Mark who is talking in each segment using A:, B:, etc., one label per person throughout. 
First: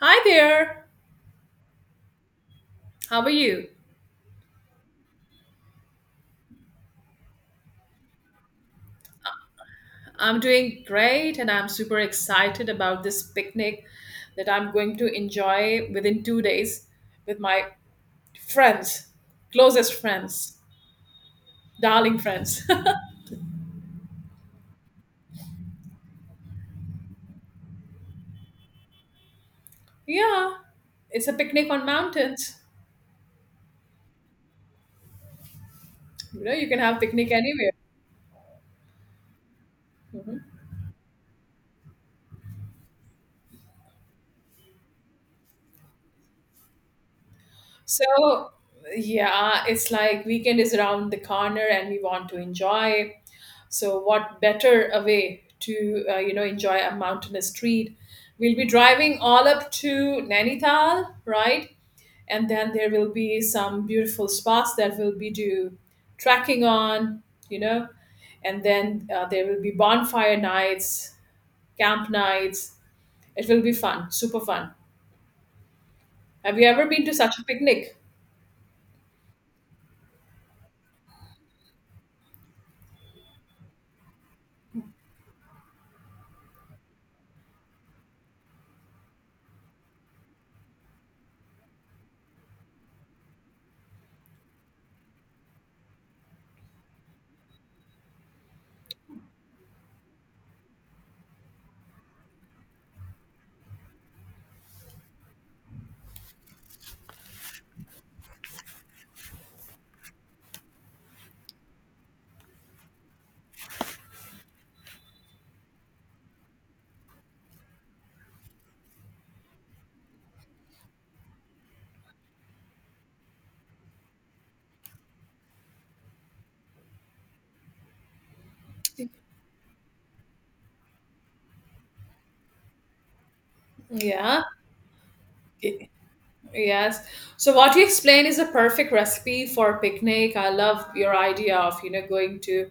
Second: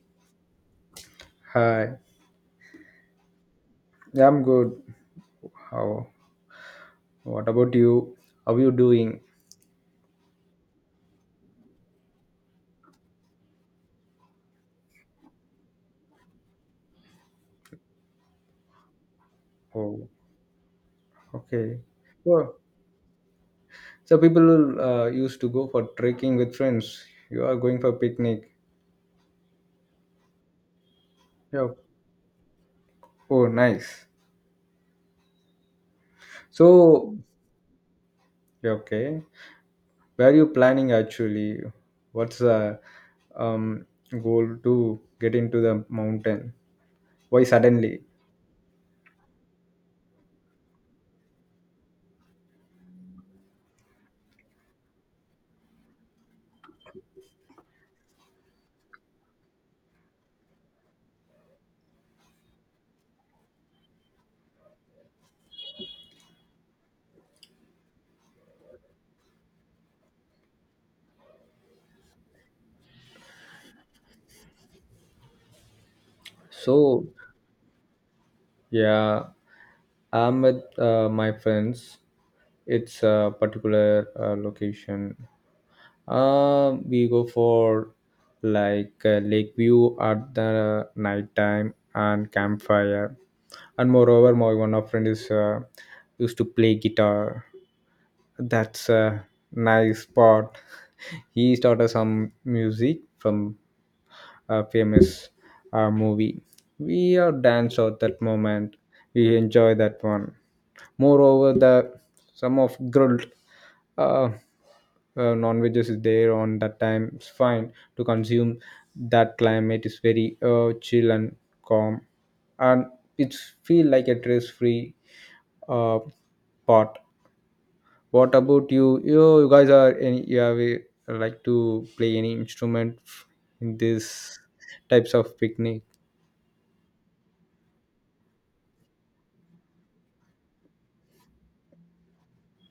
A: Hi there.
B: Hi.
A: How are you?
B: Yeah, I'm good. How? What about you? How you doing?
A: I'm doing great and I'm super excited about this picnic that I'm going to enjoy within 2 days with my friends, closest
B: Oh,
A: friends,
B: okay.
A: darling
B: So,
A: friends.
B: so people used to go for trekking with friends. You are going for picnic.
A: Yeah, it's a picnic
B: Yeah.
A: on mountains.
B: Oh, nice.
A: You know, you can have
B: So,
A: picnic anywhere.
B: yeah, okay. Where are
A: Mhm.
B: you planning actually? What's the um, goal to get into the mountain? Why suddenly?
A: So, yeah, it's like weekend is around the corner and we want to enjoy. So, what better a way to you know, enjoy a mountainous treat? We'll be driving all up to Nainital, right? And then there will be some beautiful spots that will be do trekking on, you know, and then there will be bonfire nights, camp nights. It will be fun, super fun. Have you ever been
B: So,
A: to such a picnic?
B: yeah, I'm with my friends. It's a particular location. We go for like lake view at the night time and campfire. And moreover, my one of friend is used to play guitar. That's a nice part. He started some music from famous movie. We are dance out that moment. We enjoy that one. Moreover, the some of grilled uh, non-veggies is there on that time. It's fine to consume. That climate is very chill and calm, and it's feel like a stress-free uh, part, what about you? You guys are any, you have a, like to play any instrument in this
A: Yeah.
B: types of picnic?
A: Yes. So what you explain is a perfect recipe for a picnic. I love your idea of, you know, going to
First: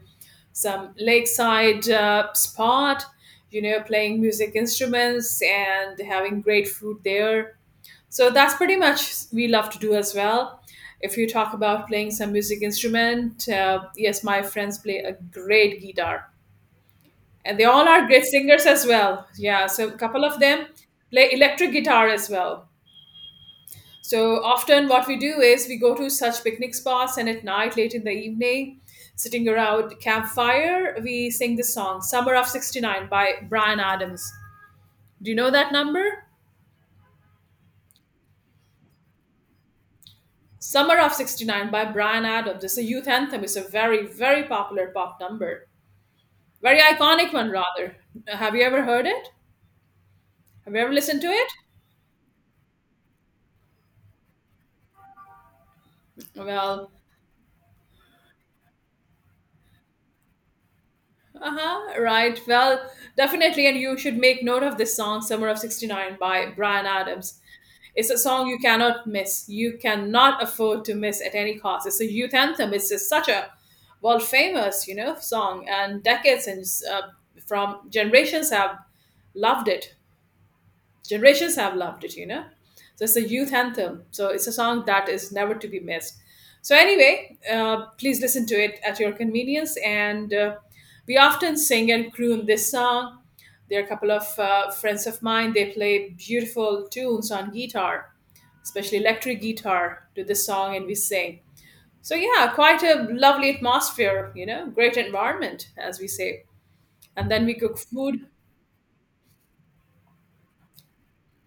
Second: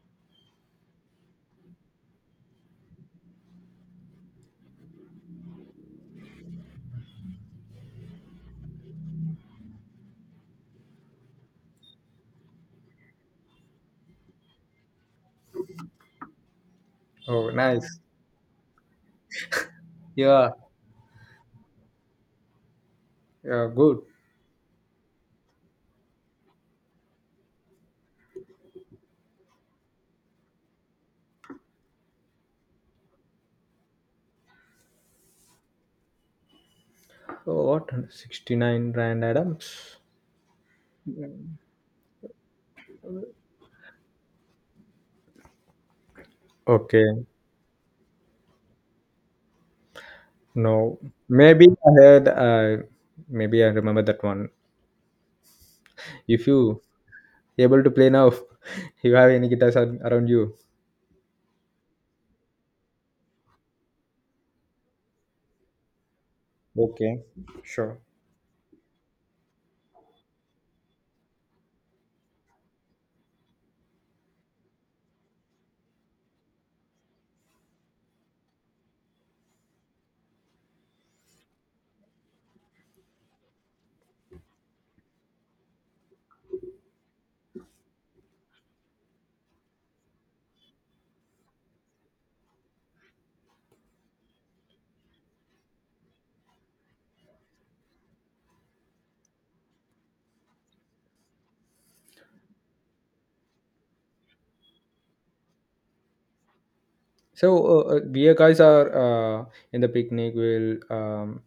A: some lakeside spot, you know, playing music instruments and having great food there. So that's pretty much we love to do as well. If you talk about playing some music instrument, yes, my friends play a great guitar,
B: Oh,
A: and they all
B: nice.
A: are great singers as well. Yeah, so a couple of
B: Yeah,
A: them play electric guitar as well.
B: yeah, good.
A: So often, what we do is we go to such picnic spots, and at night, late in the evening, sitting around campfire, we sing this song, "Summer of '69" by Brian Adams. Do you know that number?
B: Oh, what 69 Rand Adams?
A: "Summer of '69" by Brian Adams. It's a youth anthem. It's a very, very popular pop number, very
B: Okay,
A: iconic one, rather. Have you ever heard it? Have you ever
B: no,
A: listened to it?
B: maybe I heard, maybe I remember that one. If you
A: Well,
B: able to play now, you have any guitars around you?
A: uh huh, right. Well, definitely, and you should make note of this song, Summer of 69 by Brian
B: Okay,
A: Adams.
B: sure.
A: It's a song you cannot miss. You cannot afford to miss at any cost. It's a youth anthem. It's just such a world famous, you know, song, and decades and uh, from generations have loved it. Generations have loved it, you know. So it's a youth anthem. So it's a song that is never to be missed. So anyway, please listen to it at your convenience. And we often sing and croon this song. There are a couple of friends of mine. They play beautiful tunes on guitar, especially electric guitar, to this song and we sing. So, yeah, quite a lovely atmosphere, you know, great environment, as we say. And then
B: So
A: we cook food.
B: beer guys are in the picnic. Will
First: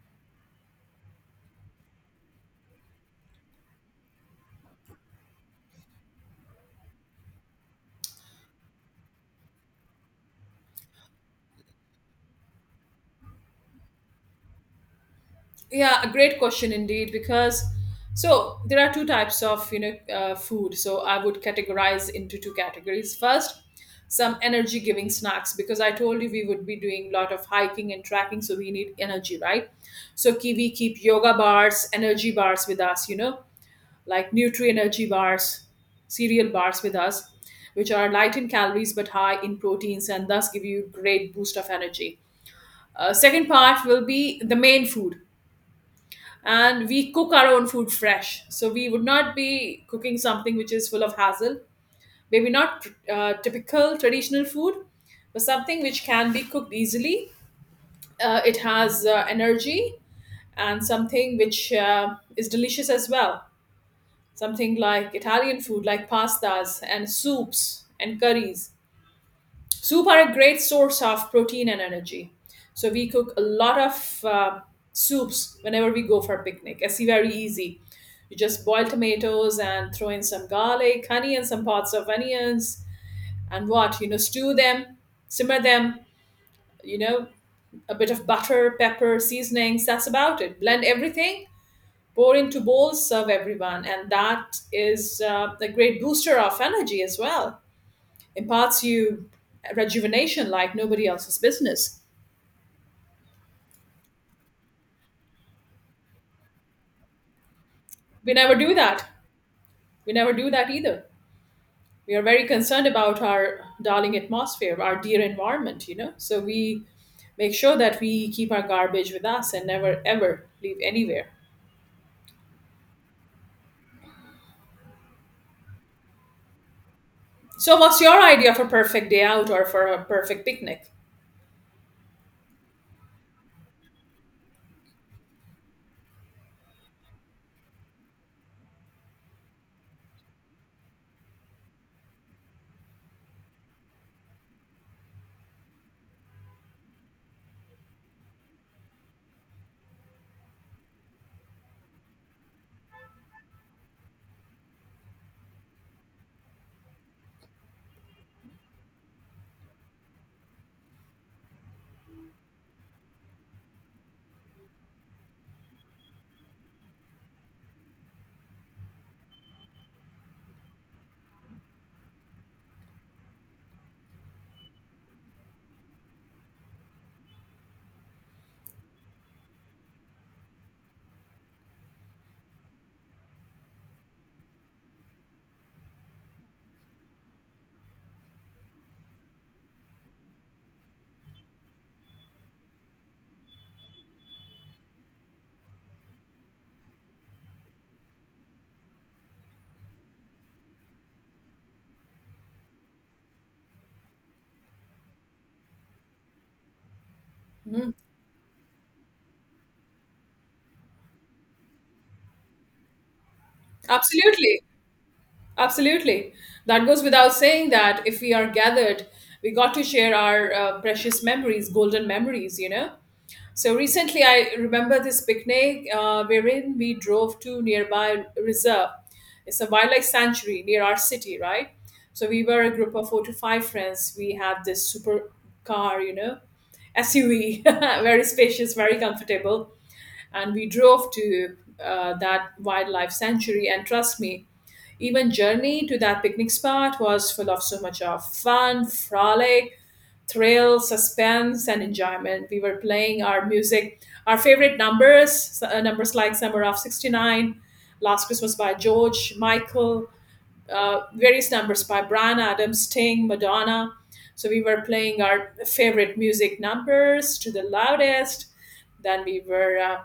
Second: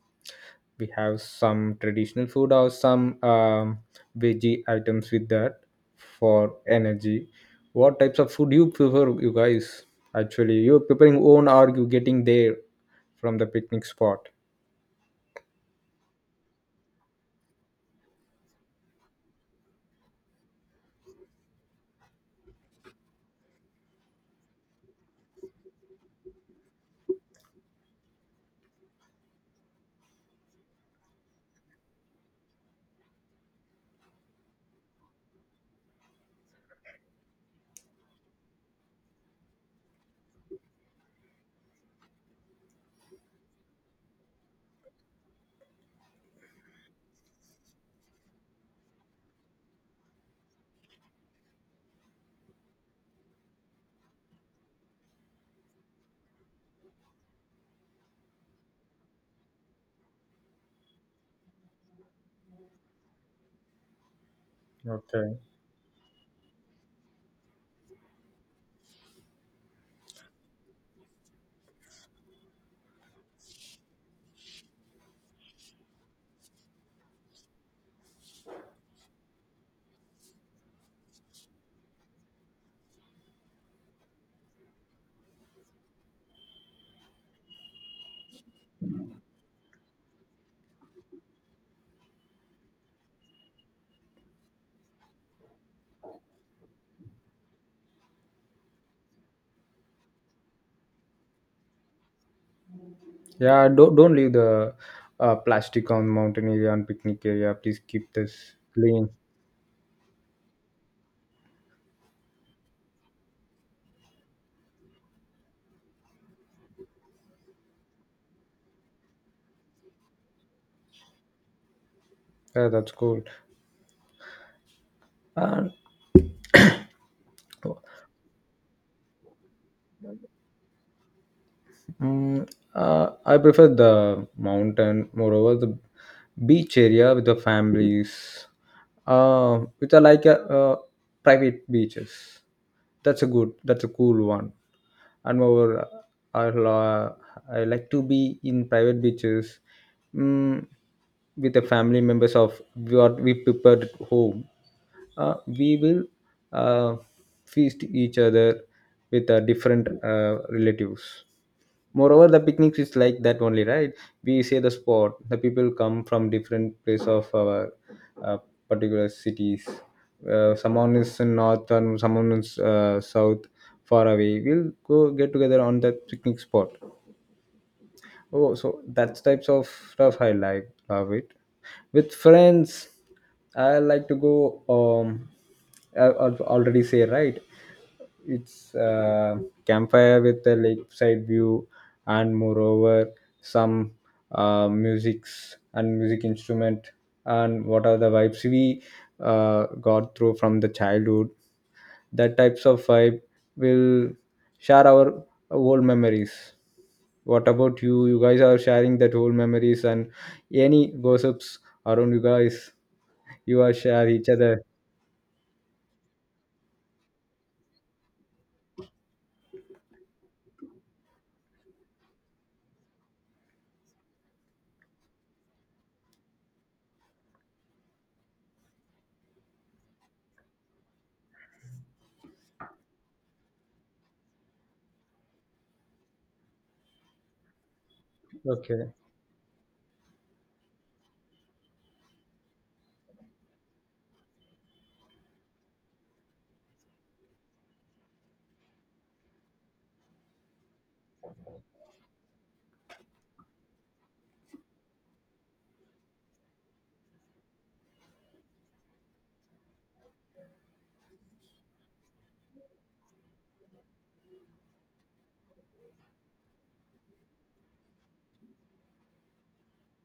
B: we have some traditional food or some veggie items with that for energy? What types of food you prefer, you guys? Actually, you're preparing own or you getting there from the picnic spot?
A: Yeah, a great question indeed, because so there are two types of, you know, food. So I would categorize into two categories. First, some energy giving snacks because I told you we would be doing a lot of hiking and trekking, so we need energy, right? So Kiwi keep yoga bars, energy bars with us, you know, like Nutri Energy bars, cereal bars with us, which are light in calories but high in proteins and thus give you great boost of energy. Second part will be the main food, and we cook our own food fresh, so we would not be cooking something which is full of hassle. Maybe not typical traditional food, but something which can be cooked easily. It has energy and something which is delicious as well. Something like
B: Okay.
A: Italian food, like pastas and soups and curries. Soup are a great source of protein and energy. So we cook a lot of soups whenever we go for picnic. It's very easy. You just boil tomatoes and throw in some garlic, honey, and some parts of onions, and what you know, stew them, simmer them. You know, a bit of butter, pepper, seasonings. That's about it. Blend everything, pour into bowls, serve everyone. And that is a great booster of energy as well. Imparts you rejuvenation like nobody else's business.
B: Yeah, don't leave the plastic on mountain area and picnic area. Please keep
A: We never
B: this
A: do that.
B: clean.
A: We never do that either. We are very concerned about our darling atmosphere, our dear environment, you know. So we make sure that we keep our garbage with us and never ever leave anywhere.
B: Yeah, that's cool. And
A: So, what's your idea of a perfect day out or for a perfect picnic?
B: Mm, I prefer the mountain, moreover, the beach area with the families, which are like a, private beaches. That's a good, that's a cool one. And moreover, I, uh, I like to be in private beaches, mm, with the family members of what we prepared at home. We will uh, feast each other with different relatives. Moreover, the picnics is like that only, right? We say the spot, the people come from different place of our uh, particular cities. Someone is in north and someone is south far away. We'll go get together on that picnic spot. Oh, so that's types of stuff I like, love it. With friends I like to go. um I already say right, it's campfire with a lakeside view, and moreover, some musics and music instrument, and what are the vibes we got through from the childhood. That types of vibe will share our old memories. What about you? You guys are sharing that old memories and any gossips around you guys. You are share each
A: Absolutely.
B: other.
A: Absolutely. That goes without saying that if we are gathered, we got to share our precious memories, golden memories, you know. So recently, I remember this picnic wherein we drove to nearby reserve. It's a wildlife sanctuary near our city, right? So we were a group of 4 to 5 friends. We had this super car, you know, SUV, very spacious,
B: Okay.
A: very comfortable, and we drove to that wildlife sanctuary. And trust me, even journey to that picnic spot was full of so much of fun, frolic, thrill, suspense, and enjoyment. We were playing our music, our favorite numbers, numbers like Summer of '69, Last Christmas by George Michael, various numbers by Brian Adams, Sting, Madonna. So we were playing our favorite music numbers to the loudest. Then we were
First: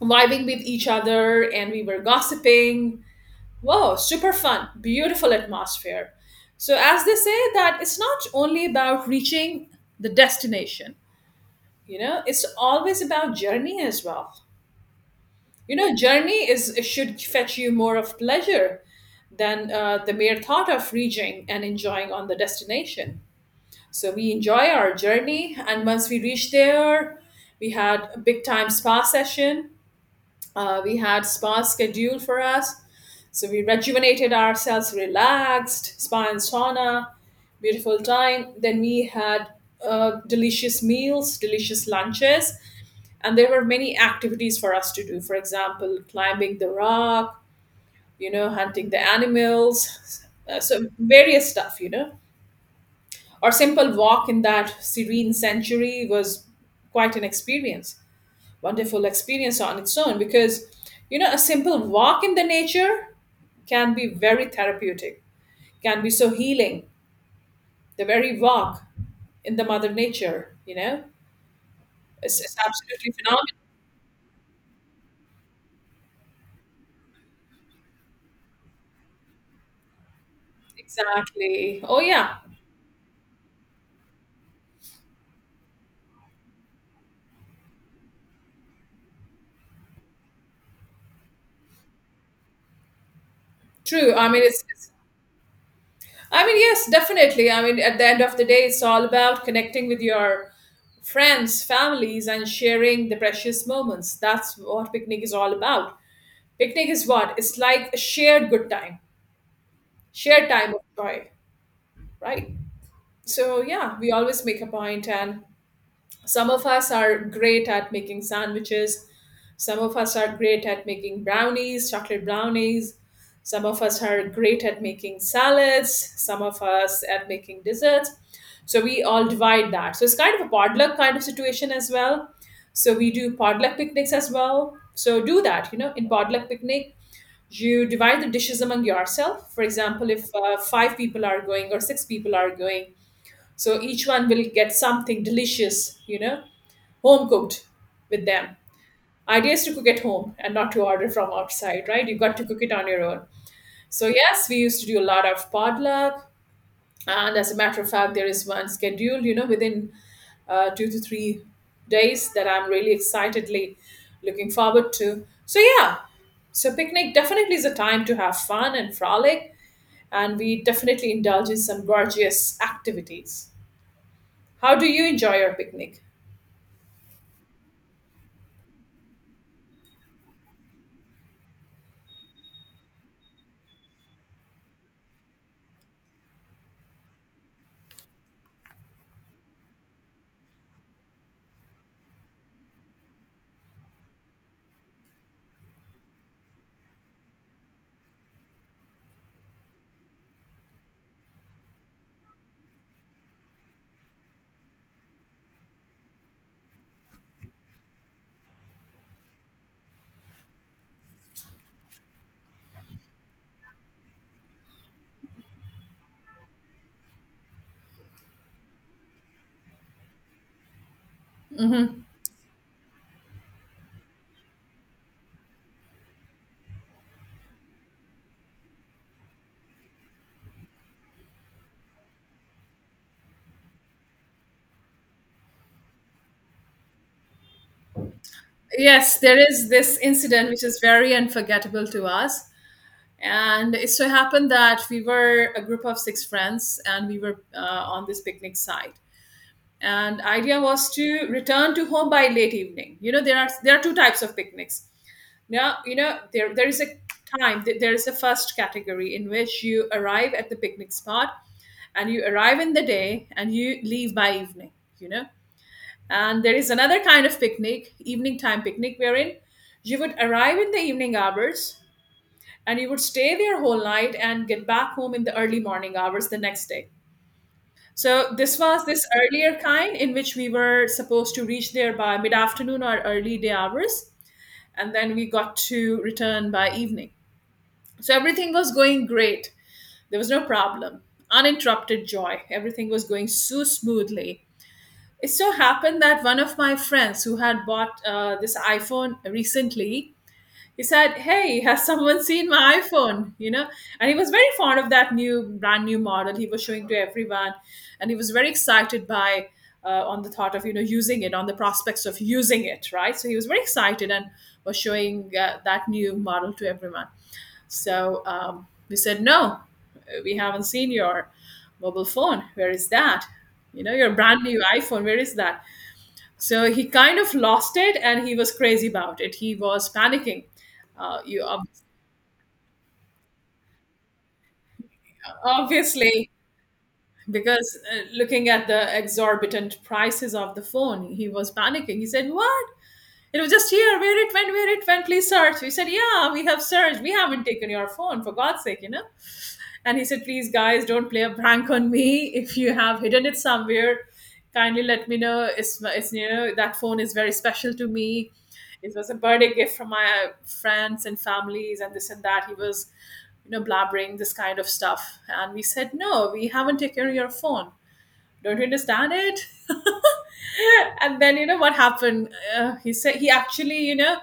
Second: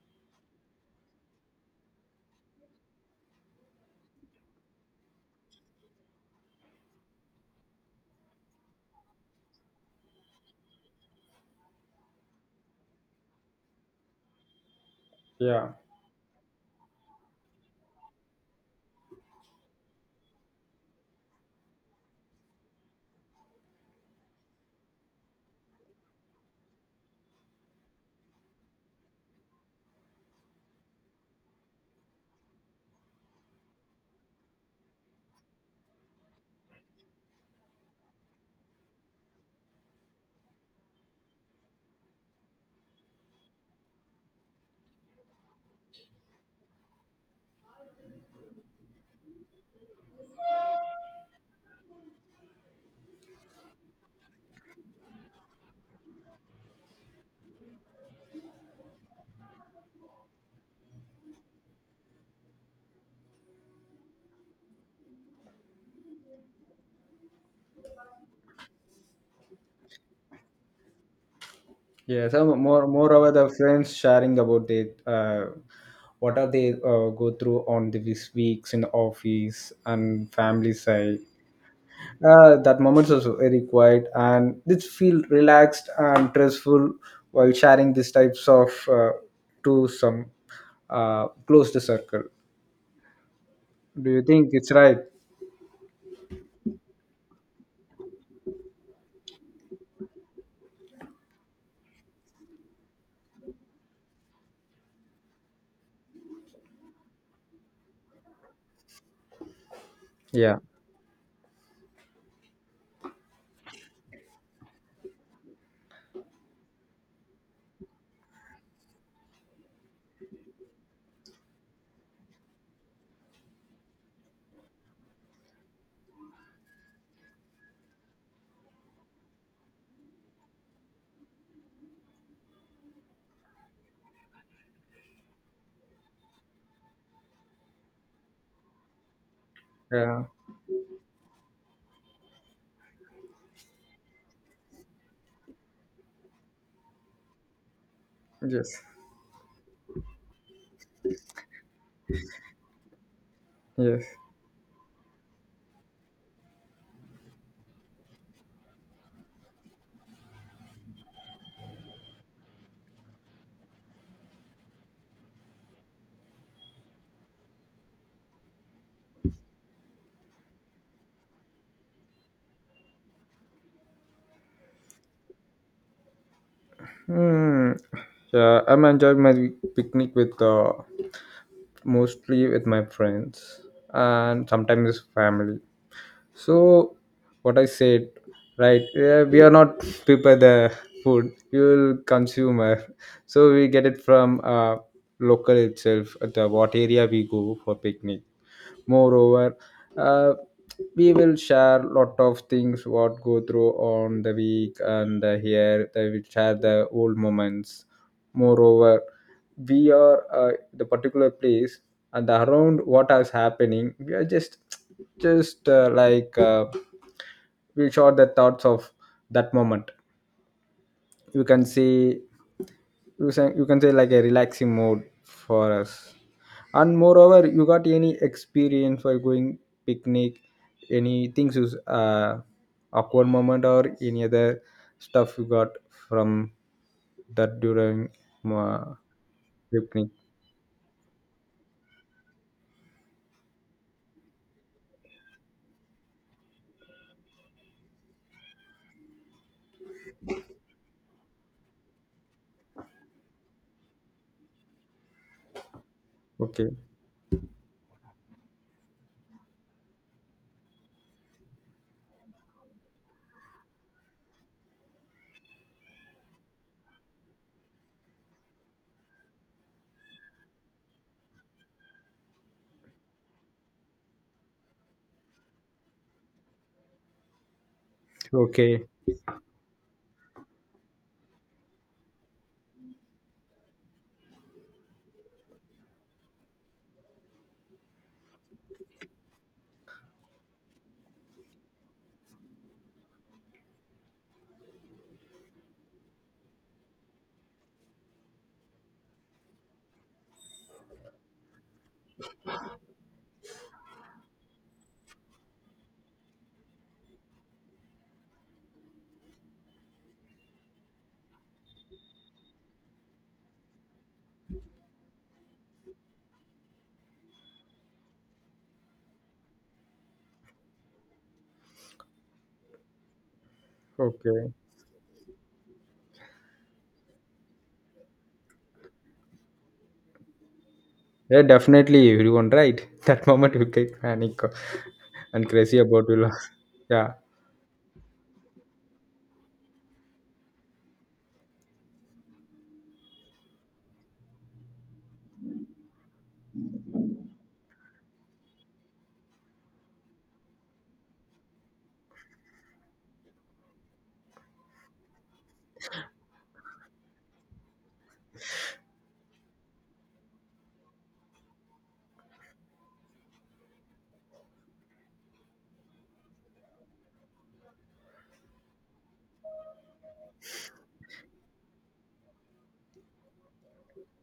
A: vibing with each other and we were gossiping. Wow, super fun, beautiful atmosphere. So, as they say, that it's not only about reaching the destination, you know, it's always about journey as well.
B: Yeah.
A: You know, journey is it should fetch you more of pleasure than the mere thought of reaching and enjoying on the destination. So we enjoy our journey, and once we reach there, we had a big time spa session. We had spa scheduled for us. So we rejuvenated ourselves, relaxed, spa and sauna, beautiful time. Then we had delicious meals, delicious lunches, and there were many activities for us to do. For example, climbing the rock, you know, hunting the animals, so various stuff, you know. Our simple walk in that serene sanctuary was quite an experience, wonderful experience on its own because you know a simple walk in the nature can be very therapeutic, can be so healing, the very walk in the mother nature, you know,
B: Yes,
A: it's
B: and more
A: absolutely
B: moreover,
A: phenomenal.
B: the friends sharing about it, what are they go through on the this weeks in the office and family side.
A: Exactly. Oh yeah.
B: That moment was very quiet and it feel relaxed and stressful while sharing these types of to some close the circle. Do
A: True.
B: you
A: i mean
B: think
A: it's,
B: it's
A: it's
B: right?
A: I mean, yes, definitely. I mean at the end of the day it's all about connecting with your friends, families and sharing the precious moments. That's what picnic is all about. Picnic is what, it's like a shared good time, shared
B: Yeah.
A: time of joy, right? So, yeah, we always make a point, and some of us are great at making sandwiches, some of us are great at making brownies, chocolate brownies, some of us are great at making salads, some of us at making desserts. So, we all divide that. So, it's kind of a potluck kind of situation as well. So, we do potluck picnics as well. So, do that, you know, in potluck picnic. You divide the dishes among yourself. For example,
B: Yeah.
A: if 5 people are going or 6 people are going, so each one will get something delicious, you know, home cooked with them.
B: Yes.
A: Idea is to cook at home and not to order from outside, right? You've got to cook it on your own.
B: Yes.
A: So, yes, we used to do a lot of potluck. And as a matter of fact, there is one scheduled, you know, within 2 to 3 days that I'm really excitedly looking forward to. So, yeah, so picnic definitely is a time to have fun and frolic, and we definitely indulge in some gorgeous activities. How do you enjoy your picnic?
B: Hmm. Yeah, I'm enjoying my picnic with mostly with my friends and sometimes family. So what I said, right? Yeah, we are not prepare the food. We will consumer, so we get it from local itself. At the, what area we go for picnic, moreover uh, we will share lot of things what go through on the week, and here they will share the old moments. Moreover, we are the particular place and around what is happening we are just like we share the thoughts of that moment. You can see, you can say like a relaxing mode for us. And moreover, you got any experience while going picnic, any things is awkward moment or any other stuff you got from that during uh,
A: Yes, there is this
B: picnic?
A: incident which is very unforgettable to us. And it so happened that we were a group of 6 friends and we were on this picnic site. And idea was to return to home by late evening. You know, there are two types of picnics. Now, you know, there
B: Okay.
A: is a time, there is a first category in which you arrive at the picnic spot and you arrive in the day and you leave by evening, you know, and there is another kind of picnic, evening time picnic, wherein you would arrive in the evening hours and you would stay there whole night and get back home in the early morning hours the next day. So this was
B: Okay.
A: this earlier kind in which we were supposed to reach there by mid afternoon or early day hours, and then we got to return by evening. So everything was going great. There was no problem. Uninterrupted joy. Everything was going so smoothly. It so happened that one of my friends who had bought this iPhone recently, he said, "Hey, has someone seen my iPhone?" You know, and he was very fond of that new, brand new model. He was showing to everyone, and he was very excited by on the thought of you know using it, on the prospects of using it, right? So he was very excited and was showing that new model to everyone. So we said, "No, we haven't seen your mobile phone. Where is that?" You know, your brand
B: Okay.
A: new iPhone, where is that? So he kind of lost it and he was crazy about it. He was panicking. Uh, you
B: Yeah,
A: ob-
B: definitely everyone, right? That moment you get panic and crazy about will.
A: obviously
B: Yeah.
A: because looking at the exorbitant prices of the phone, he was panicking. He said, "What? It was just here. Where it went? Where it went? Please search." We said, "Yeah, we have searched. We haven't taken your phone for God's sake, you know." And he said, Please, guys, don't play a prank on me. If you have hidden it somewhere, kindly let me know. It's that phone is very special to me. It was a birthday gift from my friends and families, and this and that. He was, you know, blabbering this kind of stuff. And we said, No, we haven't taken your phone. Don't you understand it? And then, you know, what happened? He said, He actually, you know,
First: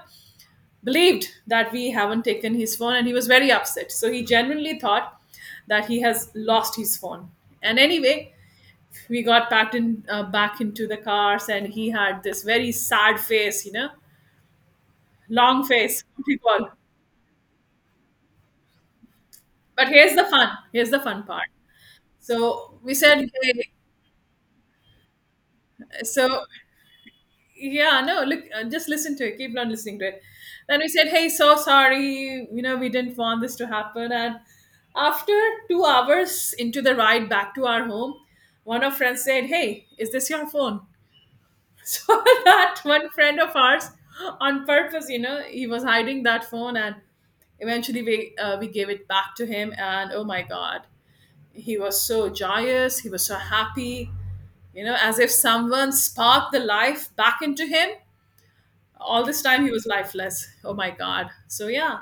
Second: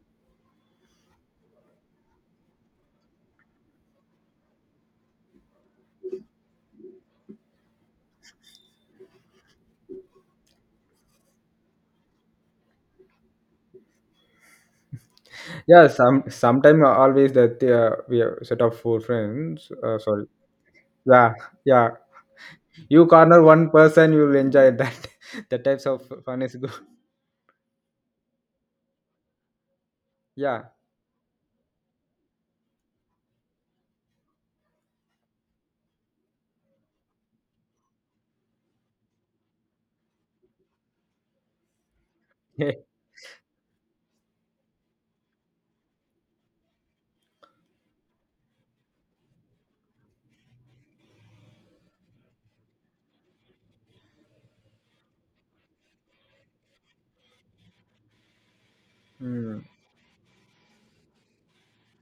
A: believed that we haven't taken his phone and he was very upset, so he genuinely thought that he has lost his phone. And anyway, we got packed in back into the cars, and he had this very sad face, you know, long
B: Yeah,
A: face,
B: some
A: what do you call.
B: sometime always that we are set of four friends.
A: But here's the
B: Sorry.
A: fun, here's the fun
B: Yeah,
A: part.
B: yeah.
A: So we
B: You
A: said,
B: corner one
A: hey,
B: person, you'll enjoy that. The types of fun
A: so
B: is good.
A: yeah, no, look, just listen to it, keep on listening to it.
B: Yeah.
A: Then we said, hey, so sorry, you know, we didn't want this to happen. And after 2 hours into the ride back to our home, one of friends said, hey, is this your phone? So that one friend of ours on purpose, you know, he was hiding that phone. And eventually we gave it back to him, and oh my god, he was so joyous, he was so happy, you know, as if someone sparked the life back into him. All this time
B: Mm.
A: he was lifeless, oh my god. So yeah,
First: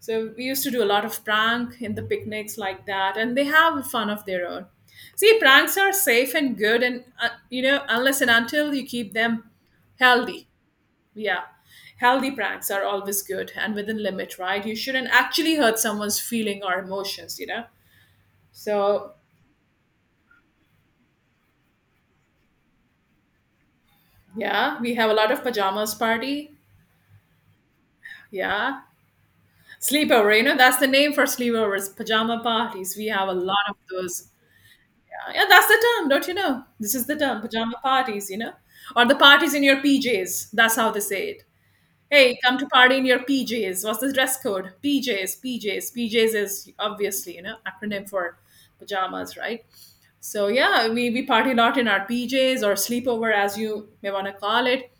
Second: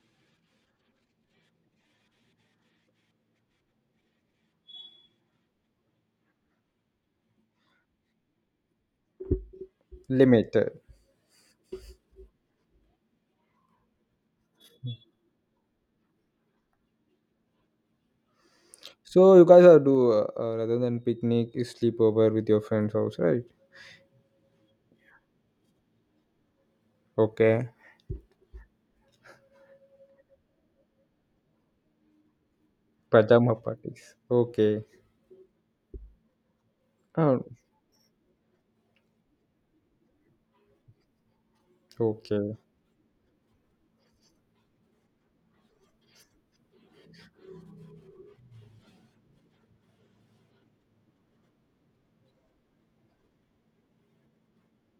A: so we used to do a lot of prank in the picnics like that, and they have fun of their own. See, pranks are safe and good, and you know, unless and until you keep them healthy.
B: Limited.
A: Yeah, healthy pranks are always good and within limit, right? You shouldn't actually hurt someone's feeling or emotions, you know. So
B: So you guys are do rather than picnic, is sleepover with your friends house, right?
A: yeah, we have a lot of pajamas party.
B: Okay.
A: Yeah. Sleepover, you know, that's the name for sleepovers, pajama parties. We have a
B: Pajama
A: lot of
B: parties.
A: those.
B: Okay.
A: Yeah, yeah, that's the term, don't you know? This is the term,
B: Oh,
A: pajama parties, you know? Or the parties in your PJs. That's how they say it. Hey,
B: okay.
A: come to party in your PJs. What's the dress code? PJs, PJs. PJs is obviously, you know, acronym for pajamas, right? So yeah, we party a lot in our PJs or sleepover as you may want to call it.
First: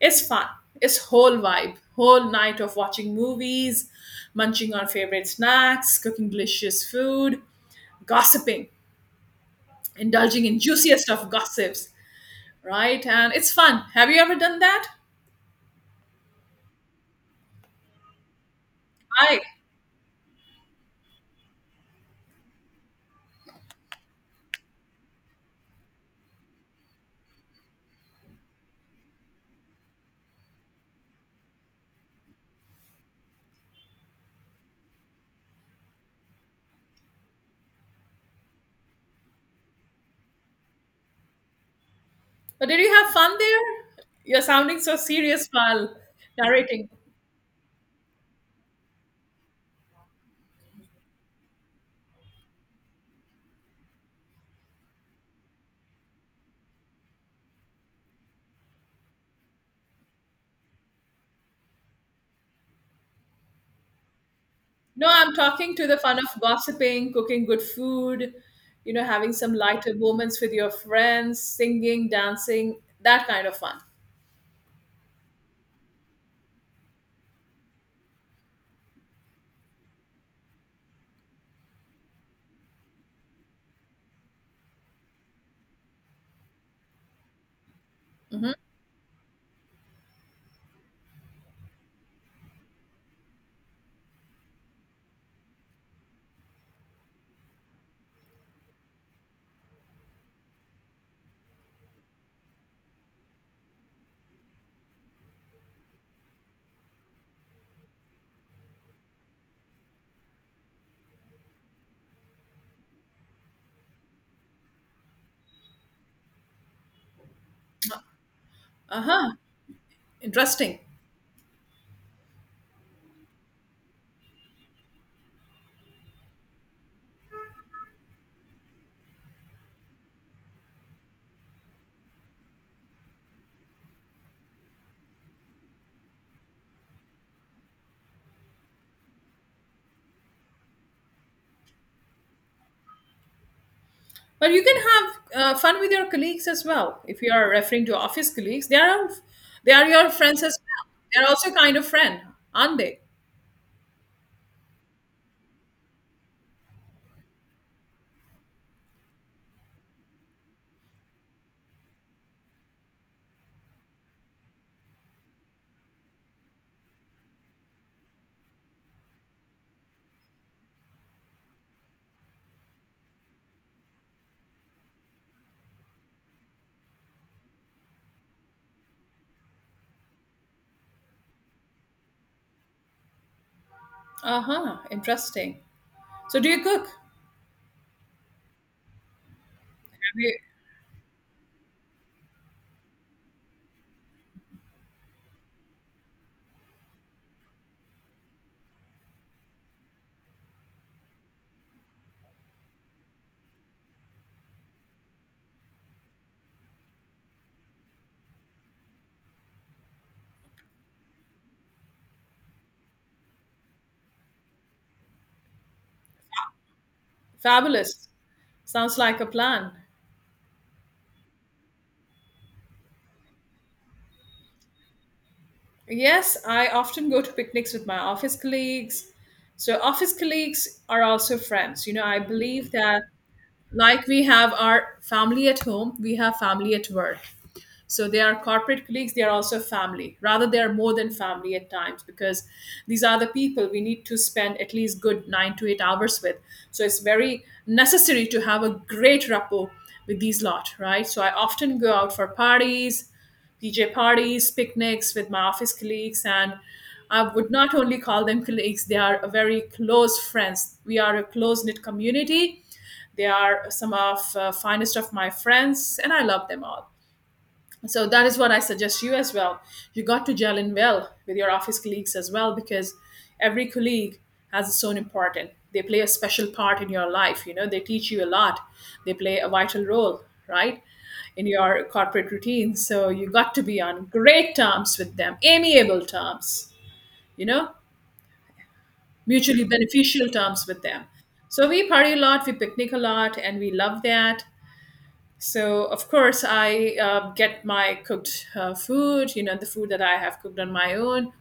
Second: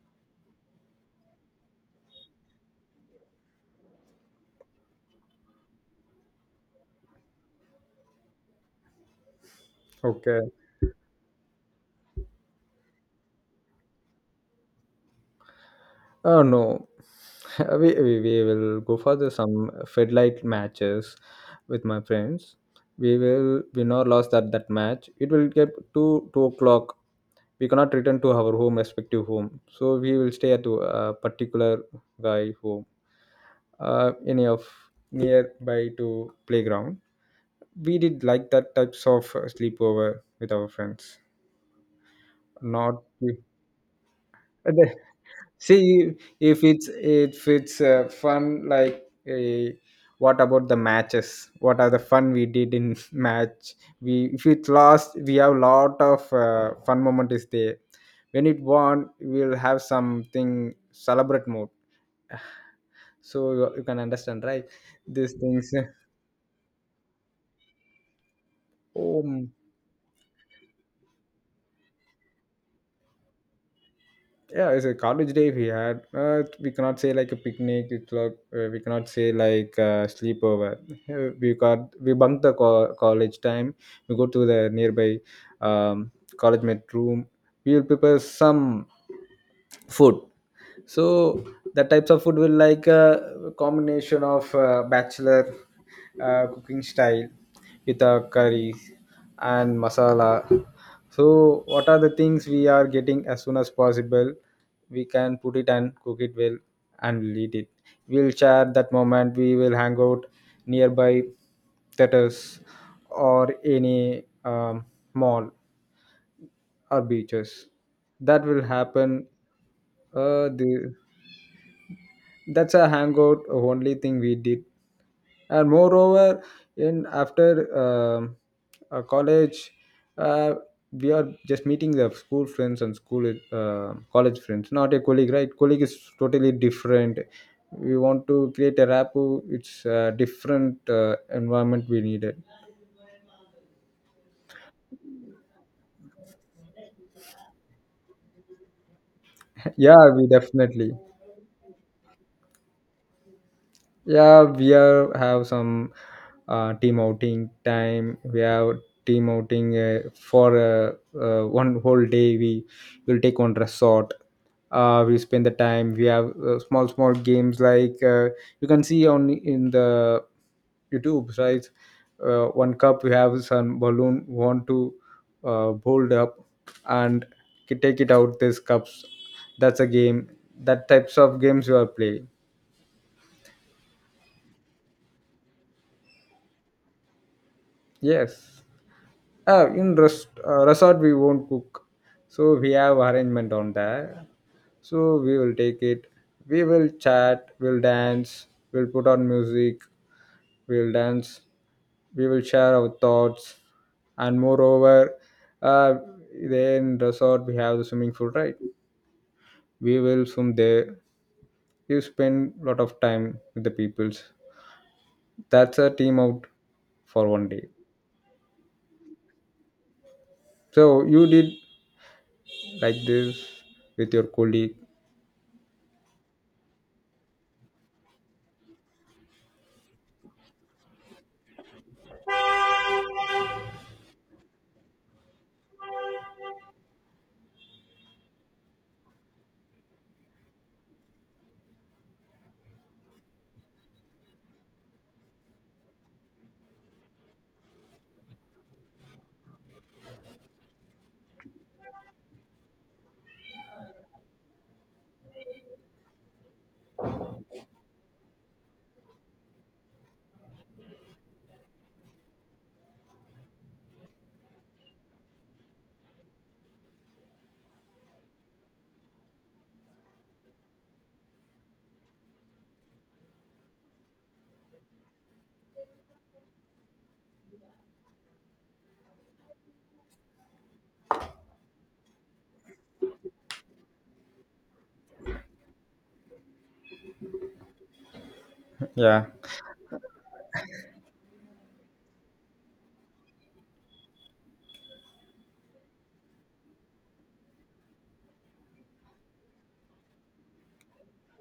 A: It's fun. It's whole vibe. Whole night of watching movies, munching on favorite snacks, cooking delicious food, gossiping,
B: Okay.
A: indulging in juiciest of gossips, right? And it's fun. Have you ever done that?
B: Oh no, we will go for the
A: Hi.
B: some Fedlight matches with my friends. We will win or loss that match. It will get two two o'clock. We cannot return to our home, respective home. So we will stay at a particular guy home, any of nearby to playground. We did like that types of sleepover with our friends.
A: But did you
B: Not
A: have fun there? You're sounding so serious while
B: see if it's
A: narrating.
B: if it's fun. Like, what about the matches? What are the fun we did in match? We if it lost, we have lot of fun moment is there. When it won, we'll have something celebrate mode. So you can understand, right?
A: No, I'm
B: These things.
A: talking to the fun of gossiping, cooking good food, you know,
B: Oh,
A: having some lighter moments with your friends, singing, dancing, that kind of fun.
B: yeah, it's a college day we had. We cannot say like a picnic. It's like, we cannot say like sleepover. We bunk the college time. We go to the nearby um, college met room. We will prepare some food. So the types of food will like a combination of bachelor cooking style with a curry and masala. So what are the things we are getting as soon as possible, we can put it and cook it well, and we'll eat it. We'll share that moment. We will hang out nearby theaters or any mall or beaches. That will
A: Uh
B: happen.
A: huh. Interesting.
B: The that's a hangout only thing we did. And moreover, in after um college, uh, we are just meeting the school friends and school college friends, not a colleague, right? Colleague is totally different. We want to create a rapport. It's a different environment we needed.
A: But you can have fun with your colleagues as well. If you are referring to office colleagues, they are they are your
B: Yeah, we
A: friends as well.
B: definitely.
A: They are also kind of friend, aren't they?
B: Yeah, we are have some team outing time. We have team outing for one whole day. We will take one resort. We spend the time. We have small small games like, you can see on in the YouTube, right? One cup we have some balloon want to hold up and take it out. These cups. That's a game. That types of games you are playing.
A: Uh huh. Interesting. So do you cook?
B: Yes. In
A: You-
B: resort, we won't cook. So we have arrangement on that. So we will take it. We will chat. We'll dance. We'll put on music. We'll dance. We will share our thoughts. And moreover, uh, then resort we have the swimming pool, right? We will swim there. You spend a lot of time with the peoples. That's a team out for one day.
A: Fabulous. Sounds like a plan.
B: So you did like this with your colleague.
A: Yes, I often go to picnics with my office colleagues. So office colleagues are also friends. You know, I believe that like we have our family at home, we have family at work. So they are corporate colleagues, they are also family. Rather, they are more than family at times because these are the people we need to spend at least good 9 to 8 hours with. So it's very necessary to have a great rapport with these lot, right? So I often go out for parties, DJ parties, picnics with my office colleagues, and I would not only call them colleagues, they are very close friends. We are a close knit community. They are some of finest of my friends, and I love them all. So that is what I suggest you as well. You got to gel in well with your office colleagues as well, because every colleague has its own important, they play a special part in your life, you know, they teach you a lot, they play a vital role, right, in your corporate routine. So you got to be on great terms with them, amiable terms, you know,
B: Yeah.
A: mutually beneficial terms with them. So we party a lot, we picnic a lot, and we love that. So of course I get my cooked food, you know, the food that I have cooked on my own.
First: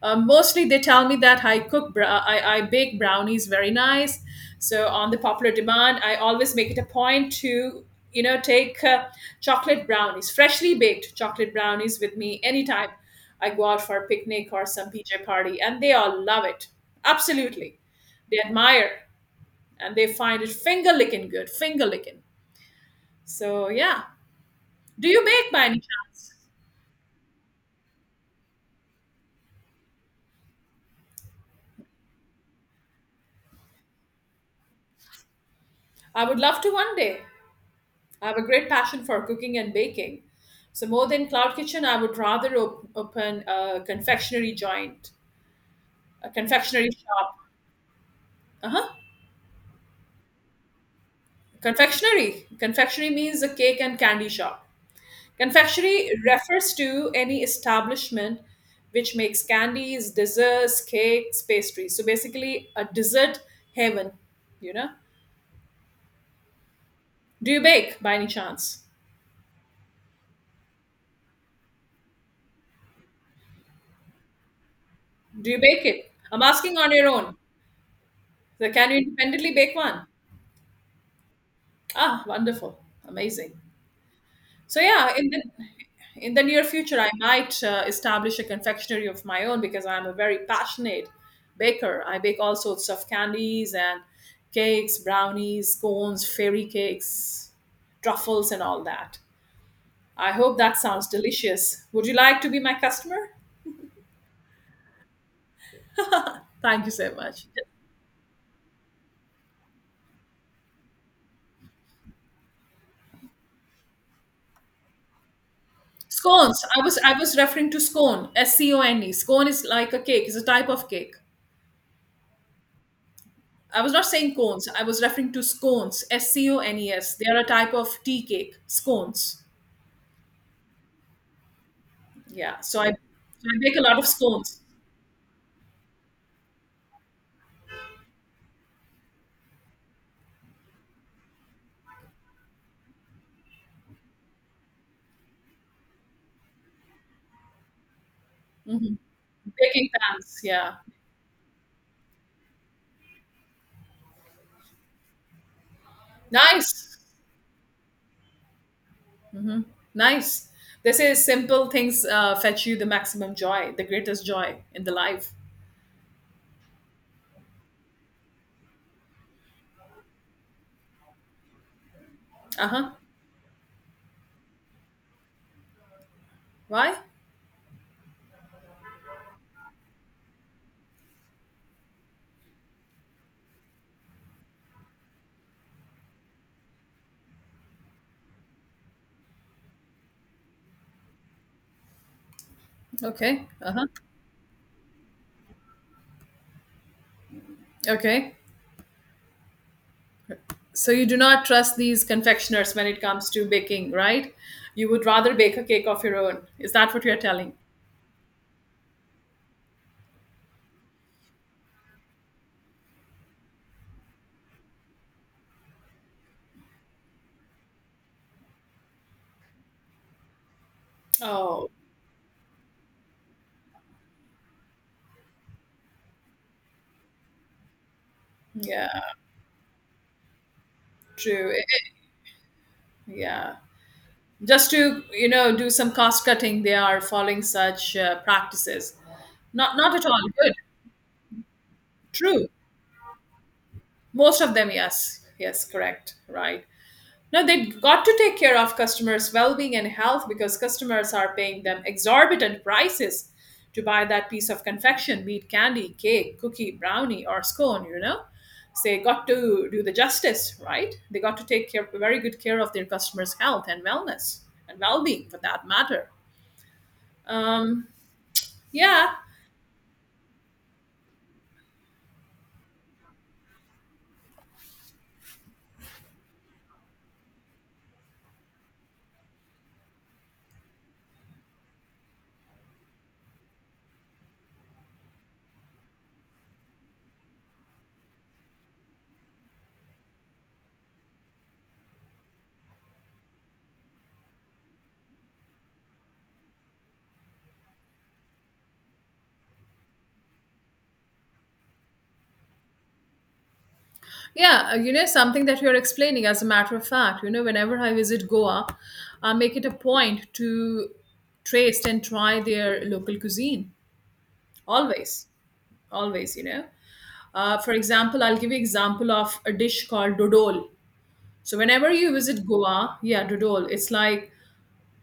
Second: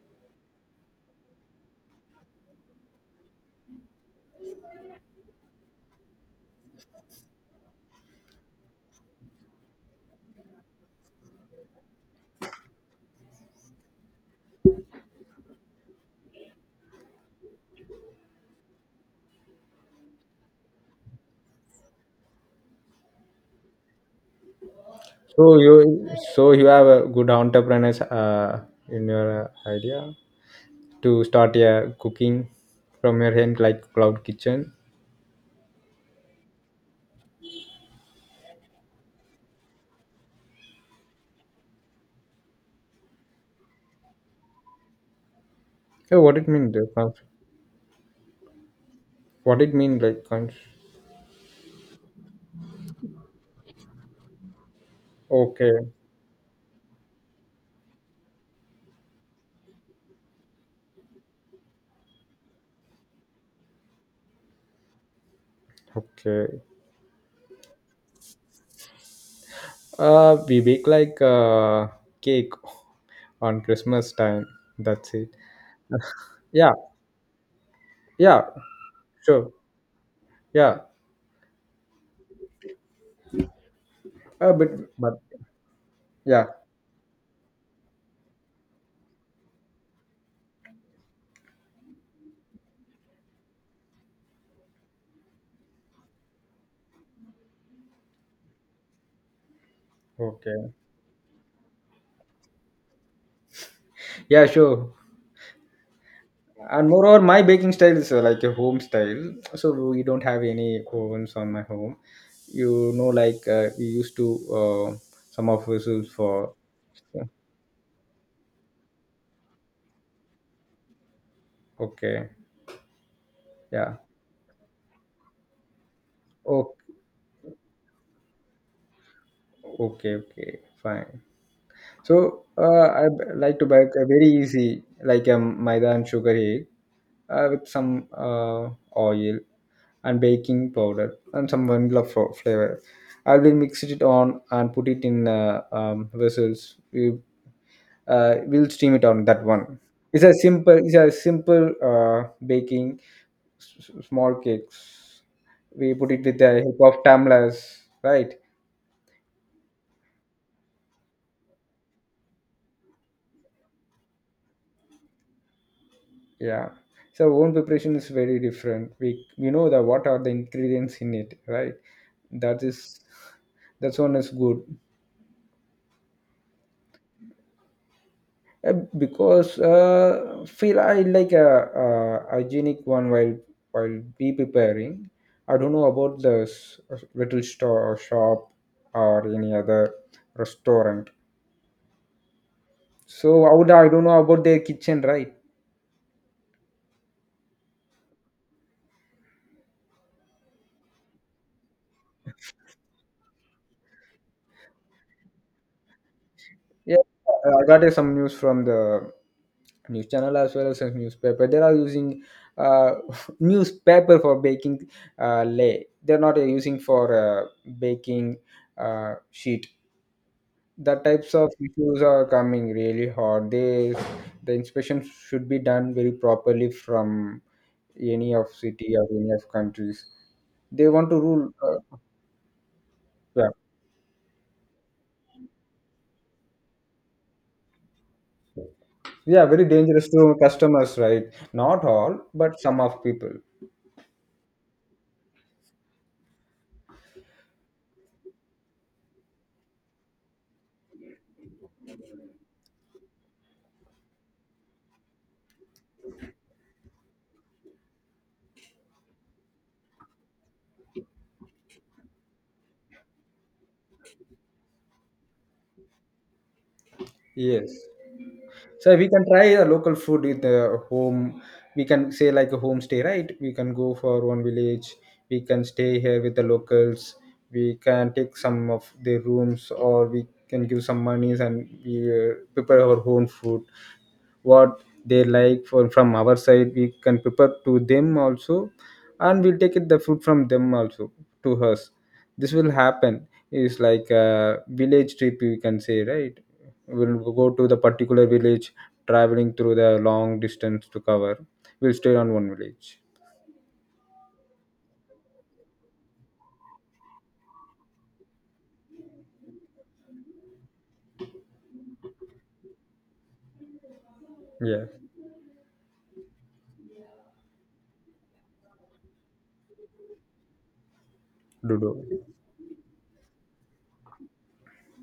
A: Mostly they tell me that I cook, bra- I bake brownies very nice. So on the popular demand, I always make it a point to, you know, take chocolate brownies, freshly baked chocolate brownies with me anytime I go out for a picnic or some PJ party, and they all love it. Absolutely, they admire and they find it finger licking good, finger licking. So yeah. Do you
B: So
A: bake by any
B: you
A: chance?
B: so you have a good entrepreneurs in your idea to start a cooking from your hand like cloud kitchen.
A: I would love to one day. I have a great passion for cooking and baking. So more than cloud kitchen, I would rather open a confectionery joint,
B: So
A: a
B: what it mean the
A: confectionery
B: cons-,
A: shop. Uh-huh.
B: what it mean like cons-.
A: Confectionery. Confectionery means a cake and candy shop.
B: Okay,
A: Confectionery refers to any establishment which makes candies, desserts, cakes, pastries. So basically a dessert heaven, you know.
B: okay.
A: Do you bake by any chance?
B: Uh, we bake like cake on Christmas time, that's it.
A: Do you bake it? I'm
B: Yeah.
A: asking on your own.
B: Yeah,
A: So can you
B: sure.
A: independently bake one?
B: Yeah.
A: Ah, wonderful, amazing.
B: uh, but
A: So yeah,
B: but
A: in the
B: yeah,
A: near future, I might establish a confectionery of my own because I'm a very passionate baker. I bake all sorts of candies and cakes, brownies, cones, fairy cakes, truffles, and all that. I hope
B: okay.
A: that sounds delicious. Would you like to be my customer?
B: Yeah, sure.
A: Thank
B: And
A: you so
B: moreover, my
A: much.
B: baking style is like a home style. So we don't have any ovens on my home. You know, like we used to uh, some of us use for.
A: Scones. I was referring to scone. S C O N E. Scone is like a cake. It's a type of cake.
B: Okay,
A: I was
B: yeah.
A: not saying cones. I was referring to scones. S C O
B: Oh,
A: N E S. They are a type of tea cake. Scones.
B: okay, okay, fine. So
A: Yeah. So I, so
B: I
A: I
B: like to
A: bake a
B: bake
A: lot of
B: a very
A: scones.
B: easy, like a maida and sugar egg with some oil and baking powder and some vanilla flavor. I will mix it on and put it in vessels. We'll
A: Hmm.
B: stream it on that one.
A: Baking
B: it's a
A: pans. Yeah.
B: simple it's a simple baking small cakes. We put it with the help
A: Nice.
B: of tamlas, right?
A: Nice. They say simple things fetch you the maximum joy, the greatest joy in the life.
B: Yeah. So own preparation is very different. We know the what are the ingredients in it, right? That
A: Uh
B: is,
A: huh.
B: that's one is good.
A: Why?
B: Because feel I like a hygienic one while be preparing. I don't know about the little store or shop or any other restaurant. So
A: Okay.
B: I would,
A: Uh huh.
B: I don't know about their kitchen, right?
A: Okay. So you do not trust these confectioners when it comes to baking, right? You would rather bake a cake of your own. Is that
B: Yeah,
A: what you're telling?
B: I got some news from the news channel as well as a newspaper. They are using uh, newspaper for baking lay. They're not using for baking sheet. That types of
A: Oh,
B: issues are coming really hard. They, the inspection should be done very properly from any of city
A: yeah,
B: or any of countries. They want to rule
A: true.
B: yeah.
A: Yeah. Just to, you know, do some cost cutting, they are following such practices.
B: Yeah, very
A: Not not at
B: dangerous
A: all
B: to
A: good.
B: customers, right? Not all,
A: True.
B: but some of people.
A: Most of them, yes. Yes, correct. Right. No, they got to take care of customers' well-being and health because customers are paying them exorbitant prices to buy that piece of confection, be it candy, cake, cookie, brownie, or scone, you know. So they got to do the justice, right? They got to take care very good care of their customers' health and wellness and well-being for that matter.
B: Yes.
A: Um,
B: So we
A: yeah,
B: can try a local food with a home. We can say like a homestay, right? We can go for one village. We can stay here with the locals. We can take some of their rooms, or we can give some monies and we prepare our own food what they like for. From our side we can prepare to them also, and we'll take it the food from them also to us. This will happen is like a village trip, you can say, right? We'll go to the particular village, traveling through the long distance to cover. We'll stay on one village.
A: yeah, you know, something that you're explaining, as a matter of fact, you know, whenever I visit Goa, I make it a point to taste and try their local cuisine.
B: Yeah.
A: Always, always, you know. For example, I'll give you example of a dish called dodol. So whenever
B: Dodo.
A: you visit Goa, yeah, dodol, it's like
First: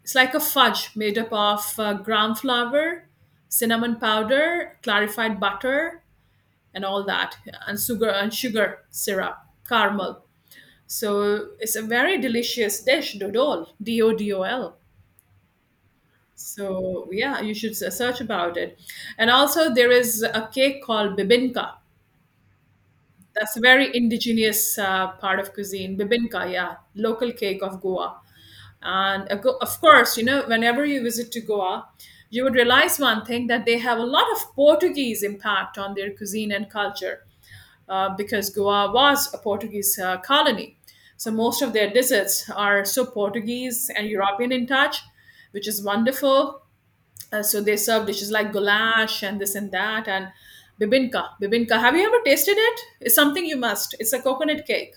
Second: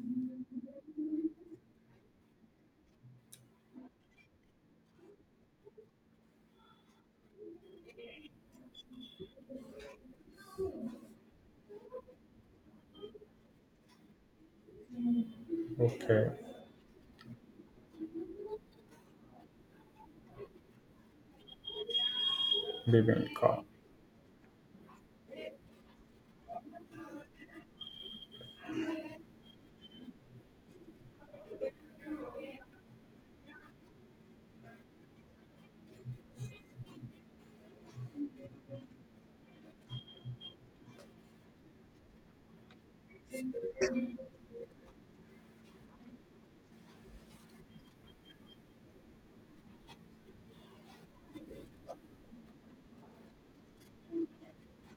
A: it's like a fudge made up of gram flour, cinnamon powder, clarified butter, and all that, and sugar syrup, caramel. So it's a very delicious dish, dodol, D O D O L.
B: Okay.
A: So yeah, you should search about it. And also there is a cake called bibinka. That's
B: Bibimbap.
A: a very indigenous part of cuisine. Bibinka, yeah, local cake of Goa. And of course, you know, whenever you visit to Goa, you would realize one thing that they have a lot of Portuguese impact on their cuisine and culture. Because Goa was a Portuguese colony. So most of their desserts are so Portuguese and European in touch, which is wonderful. So they serve dishes like goulash and this and that and bibinka. Bibinka, have you ever tasted it? It's something you must. It's a coconut cake.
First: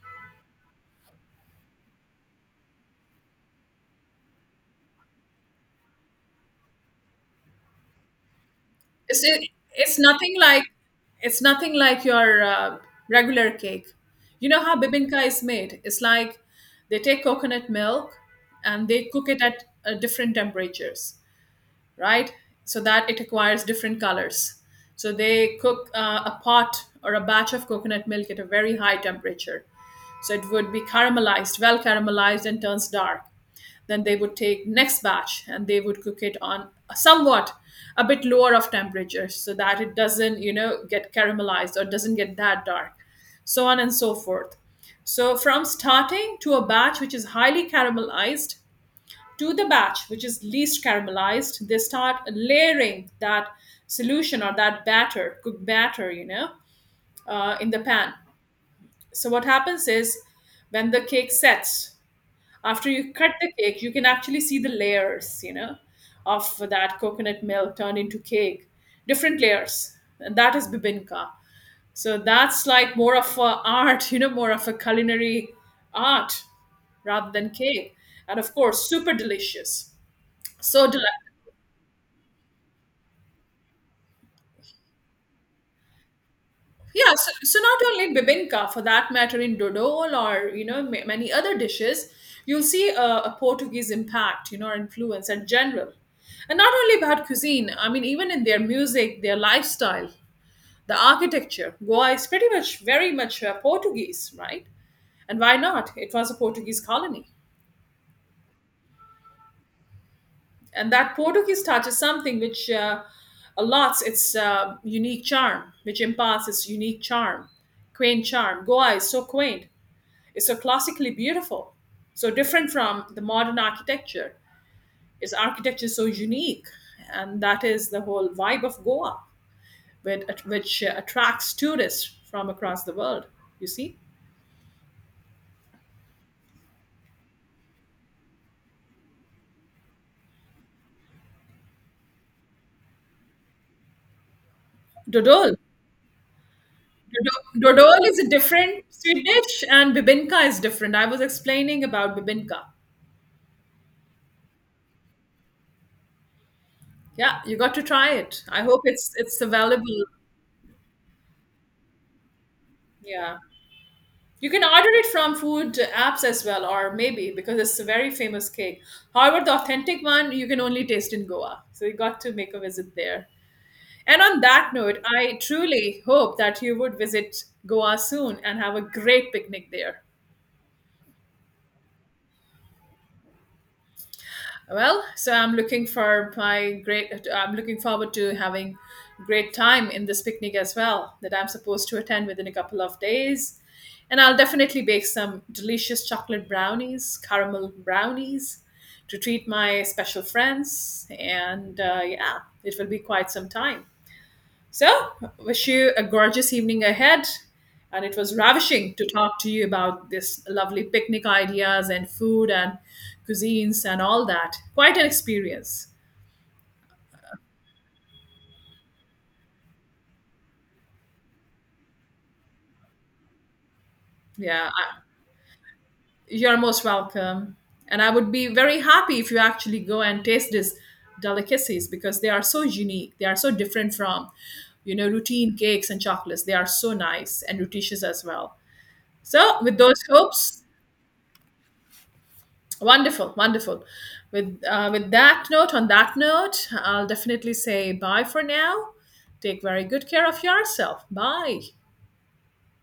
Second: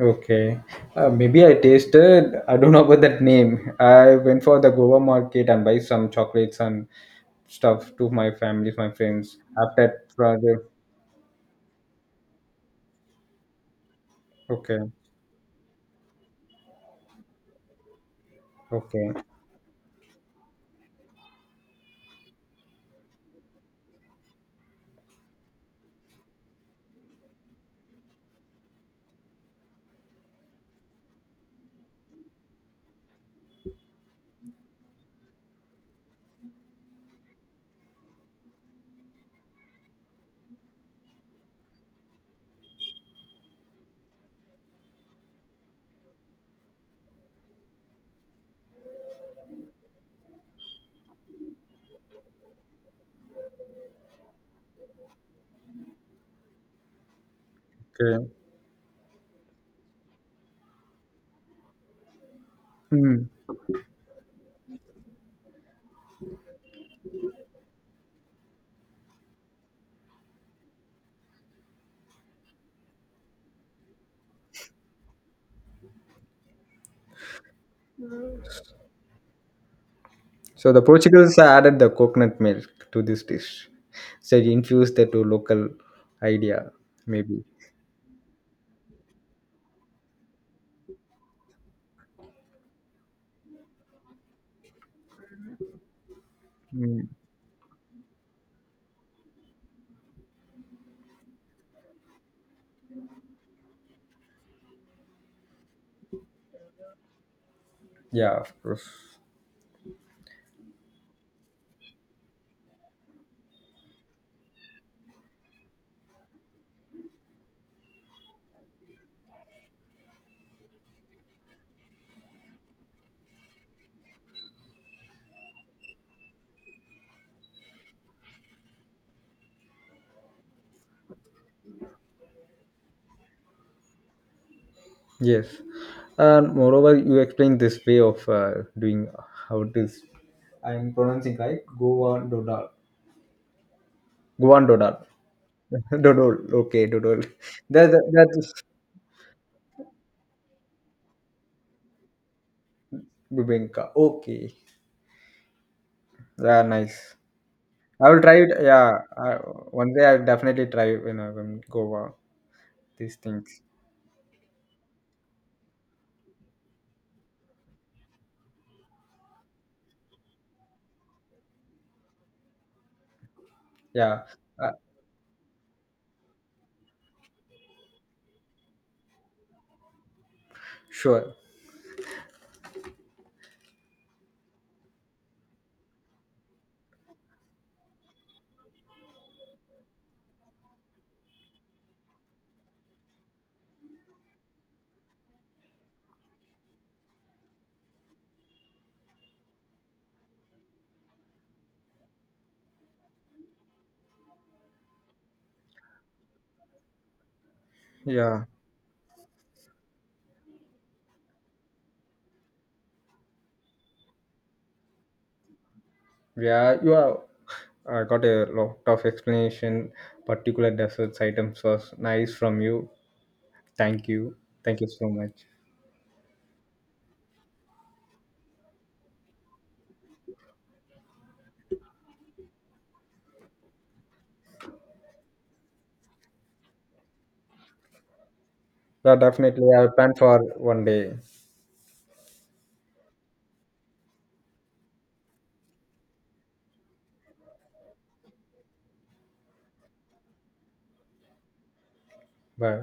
B: Okay, maybe I tasted. I don't know about that name. I went for the Goa market and buy some chocolates and stuff to my family, my
A: It's
B: friends.
A: it.
B: After
A: it's nothing like
B: project,
A: it's nothing like your regular cake. You know how
B: okay,
A: bibinka is made? It's like they take coconut milk and they
B: okay,
A: cook it at different temperatures. Right? So that it acquires different colors. So they cook a pot or a batch of coconut milk at a very high temperature. So it would be caramelized, well caramelized, and turns dark. Then they would take next batch and they would cook it on somewhat a bit lower of temperature so that it doesn't, you know, get caramelized or doesn't get that dark. So on and so forth. So from starting to a batch which is highly caramelized to the batch which is least caramelized, they start layering that solution or that batter, cooked batter, you know, in the pan.
B: okay.
A: So what happens is, when the cake sets, after you
B: Hmm.
A: cut the cake, you can actually see the layers, you know, of that coconut milk turned into cake, different layers, and that is bibinka. So that's like more of a art, you know, more of a culinary art rather than cake, and of course super delicious,
B: So the
A: so delicious.
B: Portuguese added the coconut milk to this dish, so it infused that to local idea,
A: Yeah, so,
B: maybe.
A: so not only Bibinka, for that matter, in dodol or you know many other dishes, you'll see a Portuguese impact, you know, or influence in general, and not only
B: Mm.
A: about cuisine. I mean, even in their music, their lifestyle, the architecture. Goa is pretty much very much Portuguese, right? And why not? It was a Portuguese colony,
B: Yeah, of course.
A: and that Portuguese touch is something which allots its unique charm, which imparts its unique charm, quaint charm. Goa is so quaint, is so classically beautiful, so different from the modern architecture. Its architecture is so unique, and that is the whole vibe of Goa, which attracts tourists from across the world. You see,
B: Yes. And moreover, you explained this way of doing how it is. I'm pronouncing right. Goan dodal. Goan dodal.
A: Dodol.
B: Dodol. Okay, dodol. That
A: Dodol
B: that
A: is a
B: that is
A: different sweet dish, and bibinka is different. I was explaining about bibinka.
B: bibinka. Okay. Yeah, nice.
A: Yeah, you got to
B: I
A: try
B: will try
A: it.
B: it.
A: I hope
B: Yeah,
A: it's
B: I,
A: it's
B: one day
A: available.
B: I'll definitely try, you know, when Goa these
A: Yeah,
B: things.
A: you can order it from food apps as well, or maybe because it's a very famous cake. However, the authentic one you can only taste in Goa. So you got to make a visit there. And
B: Yeah,
A: on that
B: uh,
A: note, I truly hope that you would visit Goa soon and have a great picnic there.
B: sure.
A: Well, so I'm looking for my great. I'm looking forward to having great time in this picnic as well that I'm supposed to attend within a couple of days, and I'll definitely bake some delicious chocolate brownies, caramel brownies, to treat my special friends. And yeah, it will be quite some time. So, wish you a gorgeous evening ahead. And it was
B: Yeah,
A: ravishing to talk to you about this lovely picnic ideas and food and cuisines and all that. Quite an experience.
B: yeah. You are. I got a lot of explanation. Particular desserts items was nice from you. Thank you.
A: Yeah,
B: Thank you
A: I,
B: so much.
A: you're most welcome. And I would be very happy if you actually go and taste these delicacies because they are so unique. They are so different from, you know, routine cakes and chocolates. They are so nice and nutritious as well.
B: Yeah,
A: So,
B: definitely.
A: with
B: I will
A: those
B: plan for
A: hopes,
B: one day.
A: wonderful, wonderful. With that note, on that note, I'll definitely say bye for now. Take very good care of yourself. Bye.
B: Bye.